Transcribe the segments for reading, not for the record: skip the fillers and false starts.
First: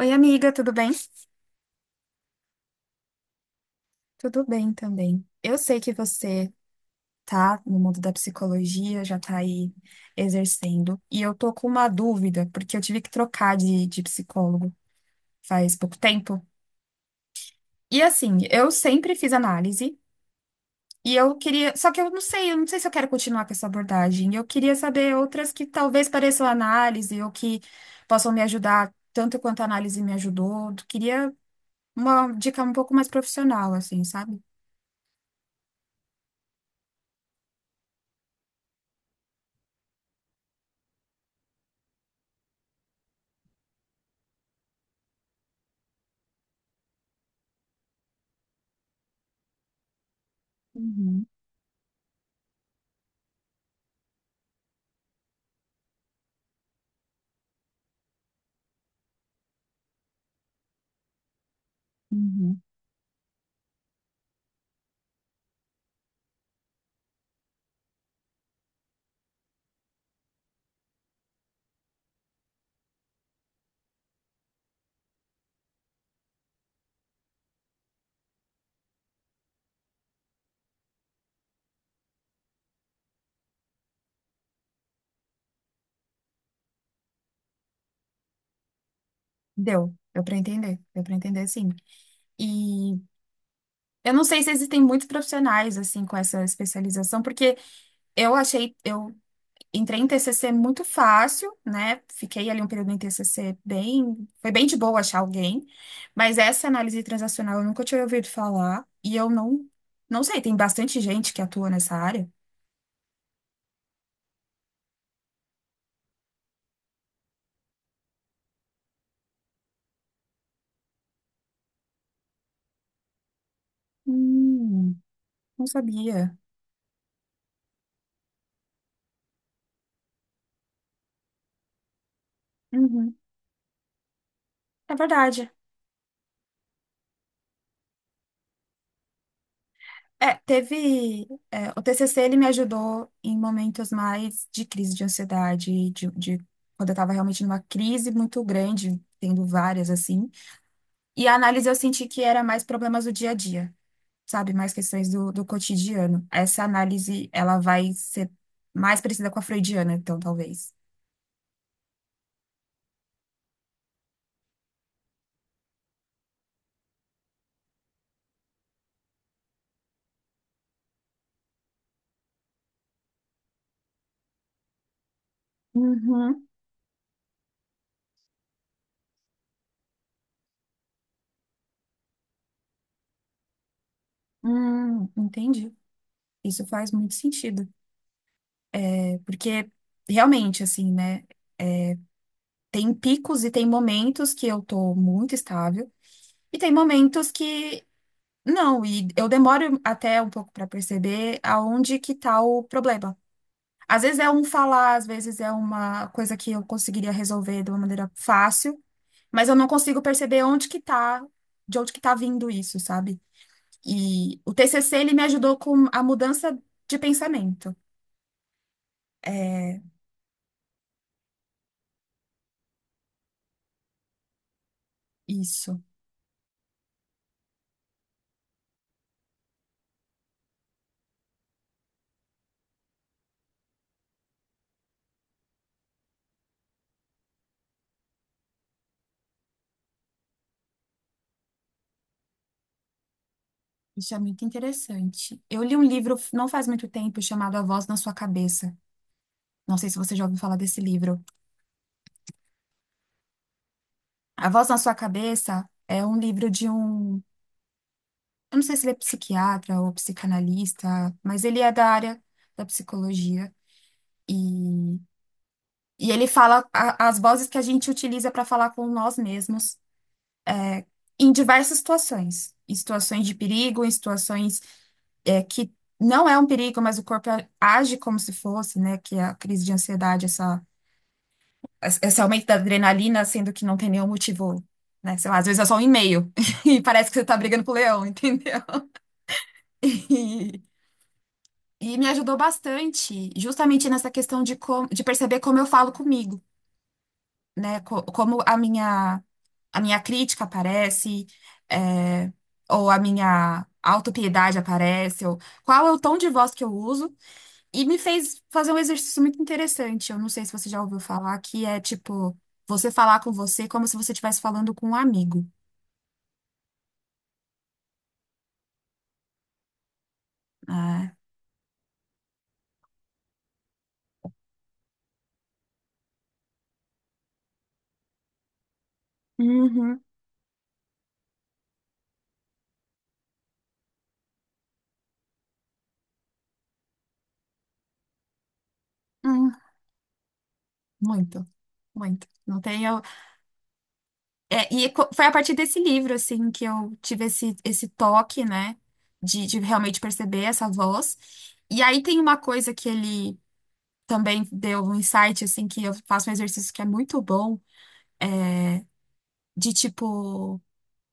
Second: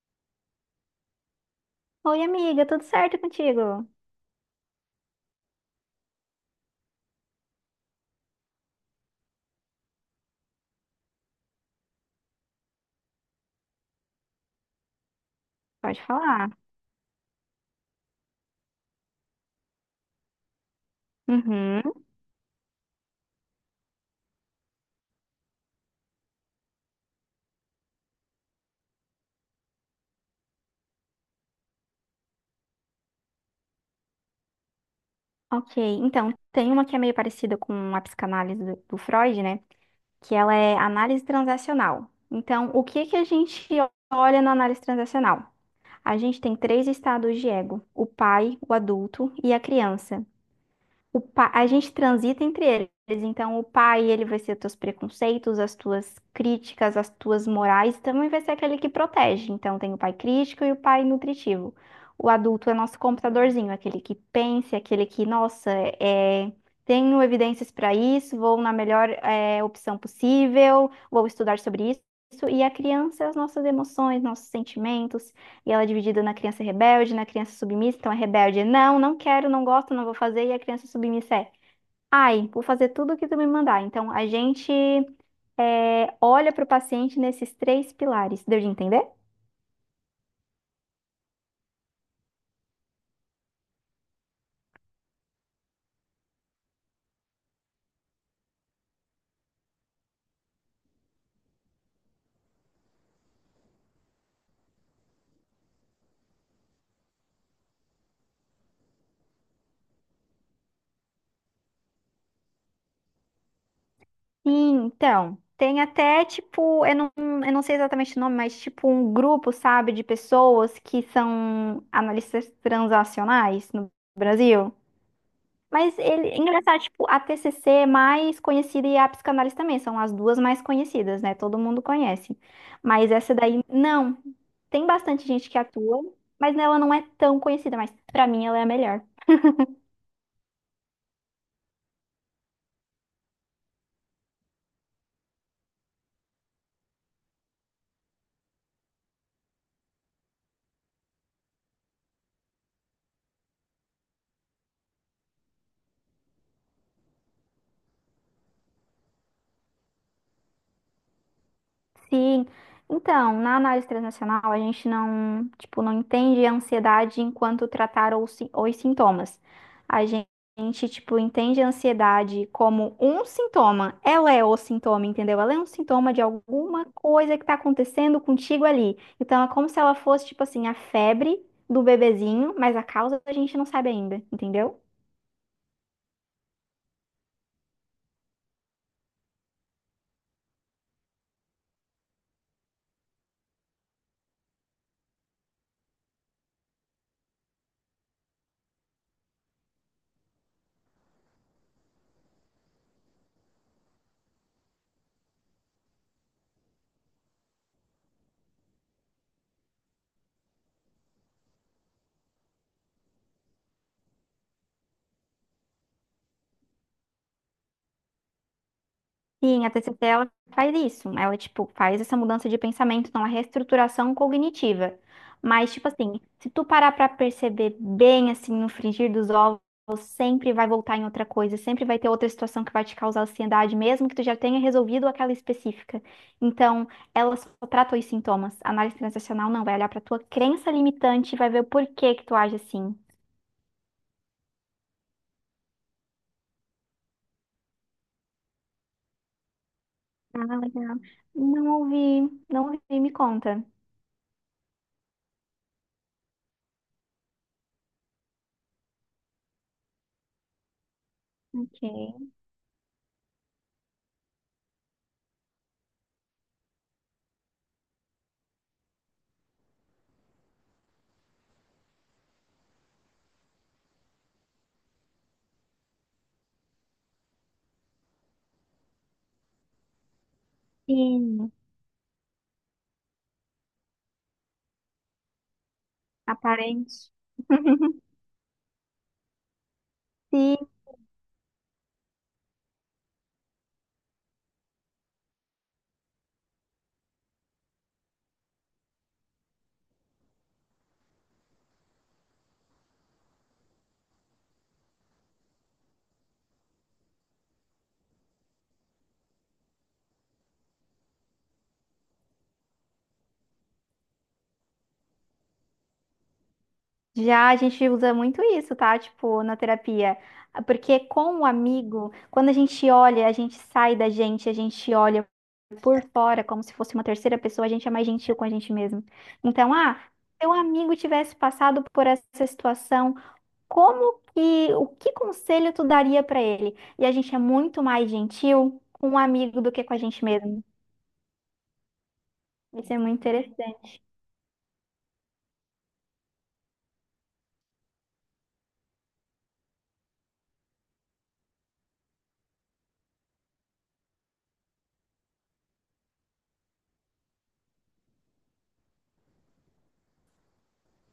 Oi, amiga, tudo bem? Oi, amiga, tudo certo contigo? Tudo bem também. Eu sei que você tá no mundo da psicologia, já tá aí exercendo, e eu tô com uma dúvida, porque eu tive que trocar de psicólogo faz pouco Pode tempo. falar. E assim, eu sempre fiz análise, e eu queria. Só Uhum, que eu não sei se eu quero continuar com essa abordagem. Eu queria saber outras que talvez pareçam análise, ou que possam me ajudar tanto quanto a análise me ajudou. Queria uma dica um pouco mais profissional, assim, sabe? ok. Então, tem uma que é meio parecida com a psicanálise do Freud, né? Que ela é análise transacional. Então, o que que a gente olha na análise transacional? A gente tem três estados de ego: o pai, o adulto e a criança. Uhum, A gente transita entre eles. Então, o pai, ele vai ser teus preconceitos, as tuas críticas, as tuas morais, também vai ser aquele que protege. Então, tem o pai crítico e o pai nutritivo. O uhum. adulto é nosso computadorzinho, aquele que pensa, aquele que, nossa, é, tenho evidências para isso, vou na melhor, opção possível, vou estudar sobre isso. E a criança, as nossas emoções, nossos sentimentos. E ela é dividida na criança rebelde, na criança submissa. Então a rebelde é não, não quero, não gosto, não vou fazer. E a criança submissa é ai, vou fazer tudo o que tu me mandar. Então a gente olha para o paciente nesses três pilares. Deu de entender? Deu, deu para entender sim. E eu não sei se existem muitos profissionais assim com essa especialização, porque eu achei, eu entrei em TCC muito fácil, né? Fiquei ali um período em TCC bem, foi bem de boa achar alguém, mas essa análise transacional eu nunca tinha ouvido falar e eu não, não sei, tem bastante gente que atua nessa área. Sim, então. Tem até, tipo, eu não sei exatamente o nome, mas tipo um grupo, sabe, de pessoas que são analistas transacionais no Brasil. Hum, não Mas ele, sabia. é engraçado, tipo, a TCC é mais conhecida e a psicanálise também, são as duas mais conhecidas, né? Todo mundo conhece. Mas Uhum. essa daí, não. Tem É bastante gente verdade. que atua, mas ela não é tão conhecida, mas pra mim ela é a melhor. É, teve. É, o TCC ele me ajudou em momentos mais de crise de ansiedade, quando eu estava realmente numa crise muito grande, tendo várias assim. E a análise eu senti que era mais problemas do dia a dia, sabe? Mais questões do cotidiano. Essa análise ela vai ser mais parecida com a freudiana, então, talvez. Sim. Então, na análise transacional, a gente não, tipo, não entende a ansiedade enquanto tratar os sintomas. A gente, tipo, entende a ansiedade como um sintoma. Ela é o sintoma, entendeu? Ela é um sintoma de Uhum. alguma coisa que tá acontecendo contigo ali. Então, é como se ela fosse, tipo assim, a febre do bebezinho, mas a causa a gente não sabe ainda, entendeu? Entendi. Isso faz muito sentido. É, porque realmente, assim, né? Tem picos e tem momentos que eu tô muito estável e tem momentos que não, e eu demoro até um pouco para perceber aonde que tá o problema. Às vezes é um falar, às vezes é uma coisa que eu conseguiria resolver de uma maneira fácil, mas eu não consigo perceber onde que tá, de onde que tá vindo isso, sabe? E o TCC ele me ajudou com a mudança de pensamento. Sim, a É TCC ela faz isso. Ela, tipo, faz essa mudança de pensamento, então, a reestruturação cognitiva. Mas, isso. tipo assim, se tu parar pra perceber bem, assim, no frigir dos ovos, sempre vai voltar em outra coisa, sempre vai ter outra situação que vai te causar ansiedade, mesmo que tu já tenha resolvido aquela específica. Então, ela só trata os sintomas. A análise transacional não vai olhar pra tua crença limitante e vai ver o porquê que tu age assim. Isso é muito interessante. Eu li um livro não faz muito tempo chamado A Voz na Sua Cabeça. Não sei se você já ouviu falar Ah, desse legal. livro. Não ouvi, não ouvi, me conta. A Voz na Sua Cabeça é um livro de um. Eu não sei se ele é psiquiatra ou psicanalista, mas ele é da área Ok. da psicologia. E, e ele fala as vozes que a gente utiliza para falar com nós mesmos em diversas situações. Em situações de perigo, em situações que não é um perigo, mas o corpo age como se fosse, né? Que é a crise de ansiedade, Sim. esse aumento da adrenalina, sendo que não tem nenhum motivo, né? Sei lá, às vezes é só um e-mail e parece Aparente. que você tá brigando com o leão, entendeu? E, Sim, e me ajudou bastante, justamente nessa questão de, como, de perceber como eu falo comigo, né? Como a minha crítica aparece, é, ou a minha autopiedade aparece, ou qual é o tom de voz que eu uso. E me fez fazer um exercício muito interessante. Eu não sei se você já ouviu falar, que é tipo, você falar com você como se você estivesse falando com um amigo. já a gente usa muito isso, tá? Tipo, na terapia. Porque É. com o amigo, quando a gente olha, a gente sai da gente, a gente olha por fora como se fosse uma terceira pessoa, a gente é mais gentil com a gente mesmo. Então, ah, Uhum. se o amigo tivesse passado por essa situação, como que, o que conselho tu daria pra ele? E a gente é muito mais gentil com o Hum, amigo do que com a gente mesmo. muito, muito. Não tem Isso é eu... muito interessante. É, e foi a partir desse livro, assim, que eu tive esse, esse toque, né? De realmente perceber essa voz. E aí tem uma coisa que ele também deu um insight, assim, que eu faço um exercício que é muito bom, de tipo,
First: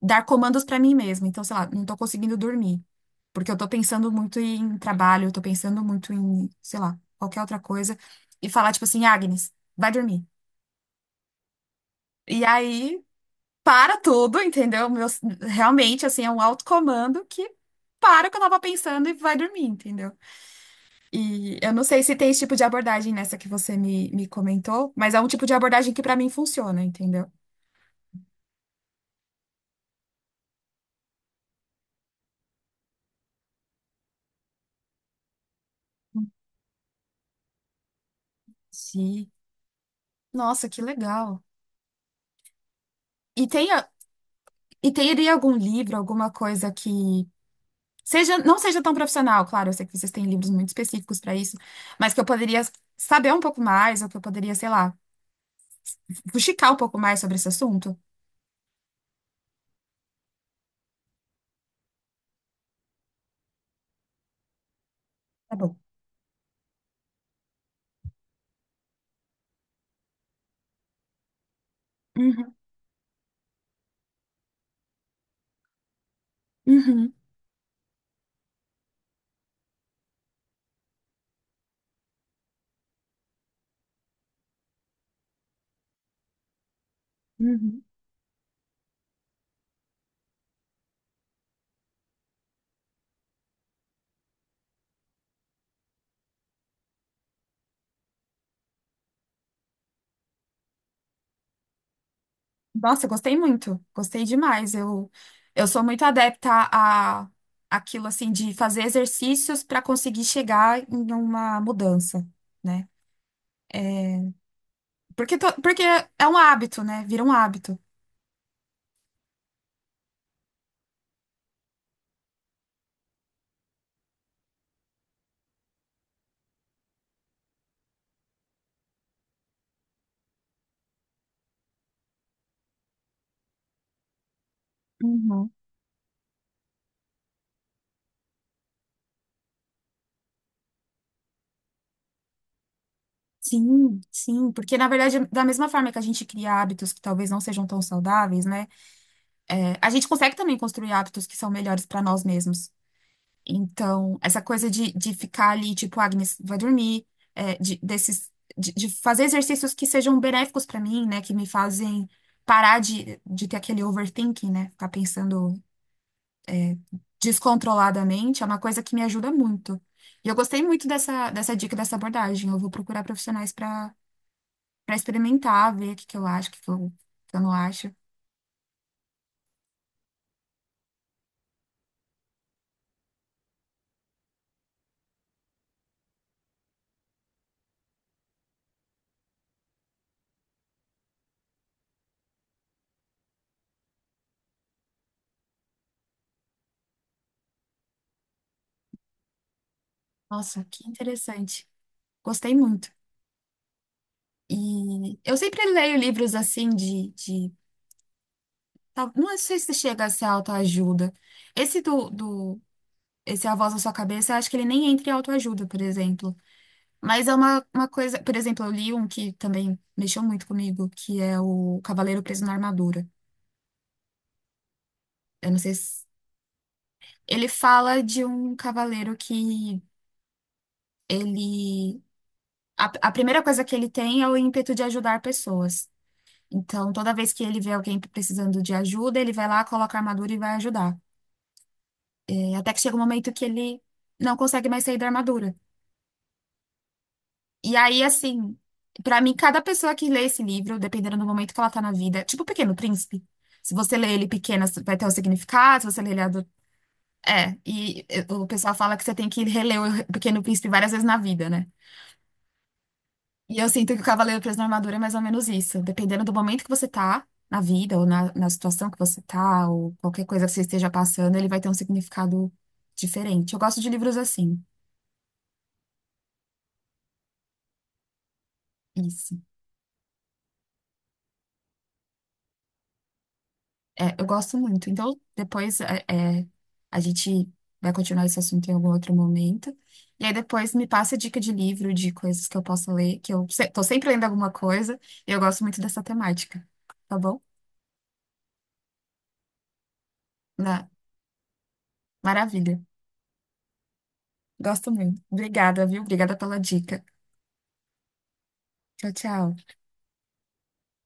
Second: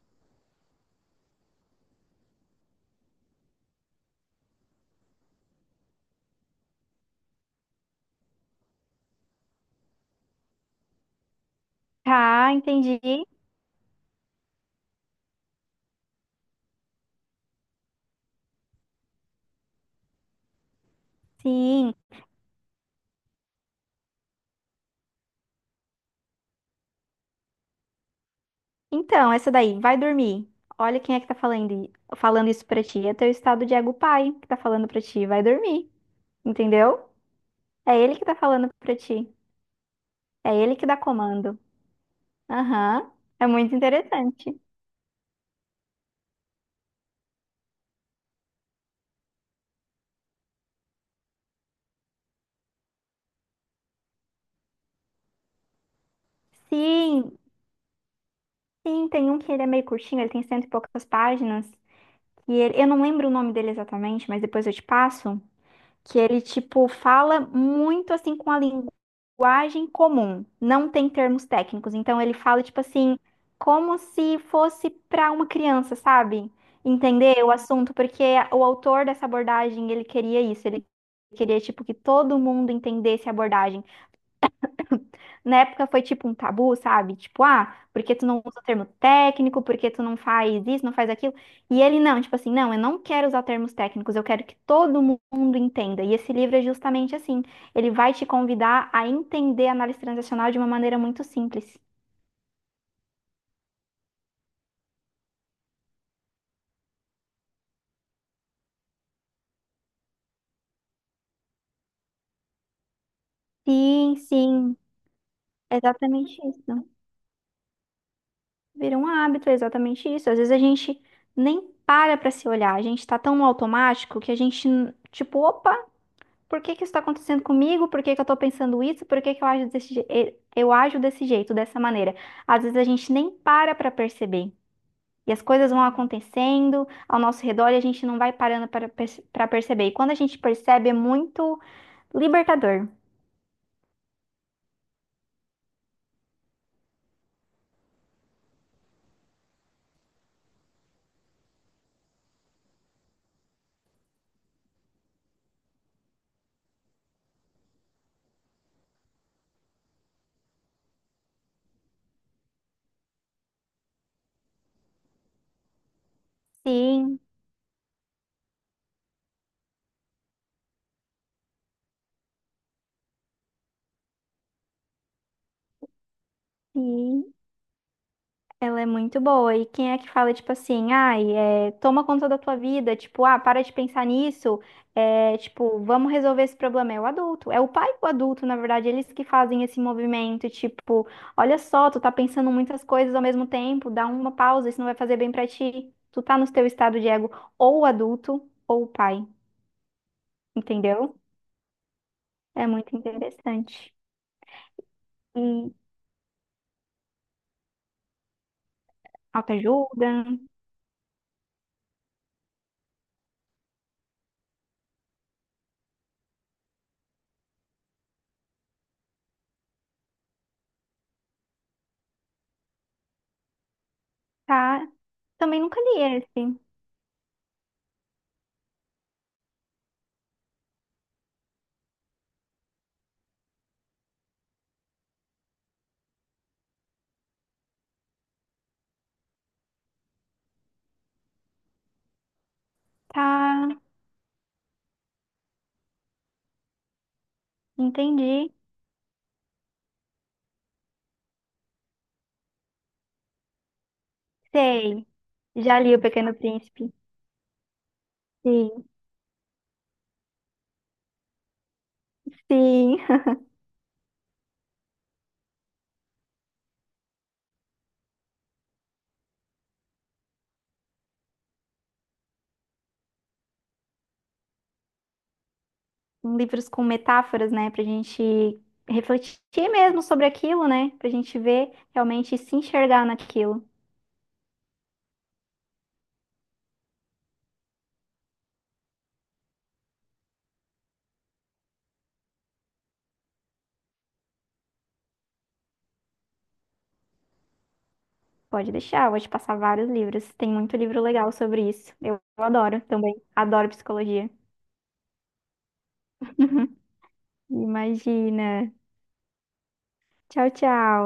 dar comandos pra mim mesma. Então, sei lá, não tô conseguindo dormir. Porque eu tô pensando muito em trabalho, eu tô pensando muito em, sei lá, qualquer outra coisa. E falar, tipo assim, Agnes, vai dormir. E Ah, aí, entendi. para tudo, entendeu? Meu, realmente, assim, é um autocomando que para o que eu tava pensando e vai dormir, entendeu? E eu não Sim. sei se tem esse tipo de abordagem nessa que você me comentou, mas é um tipo de abordagem que pra mim funciona, entendeu? Então, essa daí, vai dormir. Olha quem é que tá falando, falando isso pra ti. É teu estado de ego pai que tá falando pra ti. Vai dormir. Entendeu? É ele que tá falando pra ti. Sim. É Nossa, ele que que dá legal. comando. Aham. E É tem, muito interessante. e teria algum livro, alguma coisa que seja, não seja tão profissional, claro, eu sei que vocês têm livros muito específicos para isso, mas que eu poderia saber um pouco mais, ou que eu poderia, sei lá, fuxicar um pouco mais Sim, sobre esse assunto. sim, tem um que ele é meio curtinho, ele tem cento e poucas páginas. E ele, eu não lembro o nome dele exatamente, mas depois eu te passo. Tá bom. Que ele, tipo, fala muito assim com a linguagem comum, não tem termos técnicos. Então ele Uhum, fala, tipo assim, como se fosse para uma criança, sabe? uhum, Entender o assunto, porque o autor dessa abordagem, ele queria isso, ele queria, tipo, que todo mundo entendesse a abordagem. Na época foi tipo um tabu, sabe? Tipo, ah, uhum. por que tu não usa o termo técnico? Por que tu não faz isso, não faz aquilo? E ele não, tipo assim, não, eu não quero usar termos técnicos, eu quero que todo mundo entenda. E esse livro é justamente assim, ele vai te convidar a entender a análise transacional de uma maneira muito simples. Nossa, eu gostei muito, gostei demais. Eu sou muito adepta a aquilo assim de fazer exercícios para conseguir chegar em uma mudança, né? Sim, sim, Porque, porque é um exatamente hábito, isso. né? Vira um hábito. Vira um hábito, é exatamente isso. Às vezes a gente nem para pra se olhar, a gente tá tão no automático que a gente, tipo, opa, por que que isso está acontecendo comigo? Por que que eu estou pensando isso? Por que que eu ajo eu ajo desse jeito, dessa maneira? Às vezes a gente nem para para perceber. E as Uhum. coisas vão acontecendo ao nosso redor e a gente não vai parando para pra perceber. E quando a gente percebe, é muito libertador. Sim, sim, porque na verdade, da mesma forma que a gente cria hábitos que talvez não sejam tão saudáveis, né? É, a gente consegue também construir hábitos que são melhores para nós mesmos. Então, essa coisa de ficar ali, tipo, "Ah, Agnes, vai dormir, é, de, desses, de fazer exercícios que sejam benéficos para mim, né? Que me fazem parar de ter aquele overthinking, né? Ficar pensando Sim, descontroladamente, é uma coisa que me ajuda muito. E eu gostei muito dessa, dessa dica, dessa abordagem. Eu vou procurar profissionais para experimentar, ver o que que eu acho, o que que eu, o sim. que eu não acho. Ela é muito boa. E quem é que fala, tipo assim, ai, toma conta da tua vida, tipo, ah, para de pensar nisso, tipo, vamos resolver esse problema. É o adulto, é o pai e o adulto, na verdade, eles que fazem esse movimento, tipo, olha só, tu tá pensando muitas coisas ao mesmo tempo, dá uma pausa, isso não vai fazer bem pra ti. Tu tá no teu estado de ego, ou o adulto, ou o pai, Nossa, que entendeu? interessante. Gostei É muito. muito interessante. E eu sempre E leio livros assim de... Não sei se chega a autoajuda, ser autoajuda. Esse do, do... Esse A Voz na Sua Cabeça, eu acho que ele nem entra em autoajuda, por exemplo. Mas é uma coisa... Por exemplo, eu li um que também mexeu muito comigo, que é o Cavaleiro Preso na Armadura. tá? Eu não Também sei nunca li se... esse, Ele fala de um cavaleiro que ele a primeira coisa que ele tem é o ímpeto de ajudar pessoas. Então, toda vez que ele vê alguém precisando de ajuda, ele vai lá, coloca a armadura e vai ajudar. É, até que chega um momento que tá? ele não consegue mais sair da armadura. E aí, Entendi. assim, pra mim, cada pessoa que lê esse livro, dependendo do momento que ela tá na vida, tipo o Pequeno Príncipe. Se você lê ele pequena, vai ter Sei. um Já significado, se li O você lê ele Pequeno adulto. Príncipe. É, e eh, o pessoal Sim, fala que você tem que reler o Pequeno Príncipe várias vezes na vida, né? sim. E eu sinto que o Cavaleiro Preso na Armadura é mais ou menos isso. Dependendo do momento que você tá na vida, ou na, na situação que você tá, ou qualquer coisa que você esteja passando, ele vai ter um significado diferente. Eu gosto de livros assim. Livros com metáforas, né? Pra gente Isso. refletir mesmo sobre aquilo, né? Pra gente ver realmente e se enxergar naquilo. É, eu gosto muito. Então, depois é, é, a gente vai continuar esse assunto em algum outro momento. E aí depois me passa dica de livro, de coisas que eu possa ler, que eu tô sempre lendo alguma coisa, e eu gosto muito dessa temática. Tá bom? Pode deixar, eu vou te passar vários livros. Tem muito Na- livro legal sobre isso. Eu Maravilha. adoro também. Adoro psicologia. Gosto muito. Obrigada, viu? Obrigada pela dica. Imagina. Tchau, tchau. Tchau, tchau.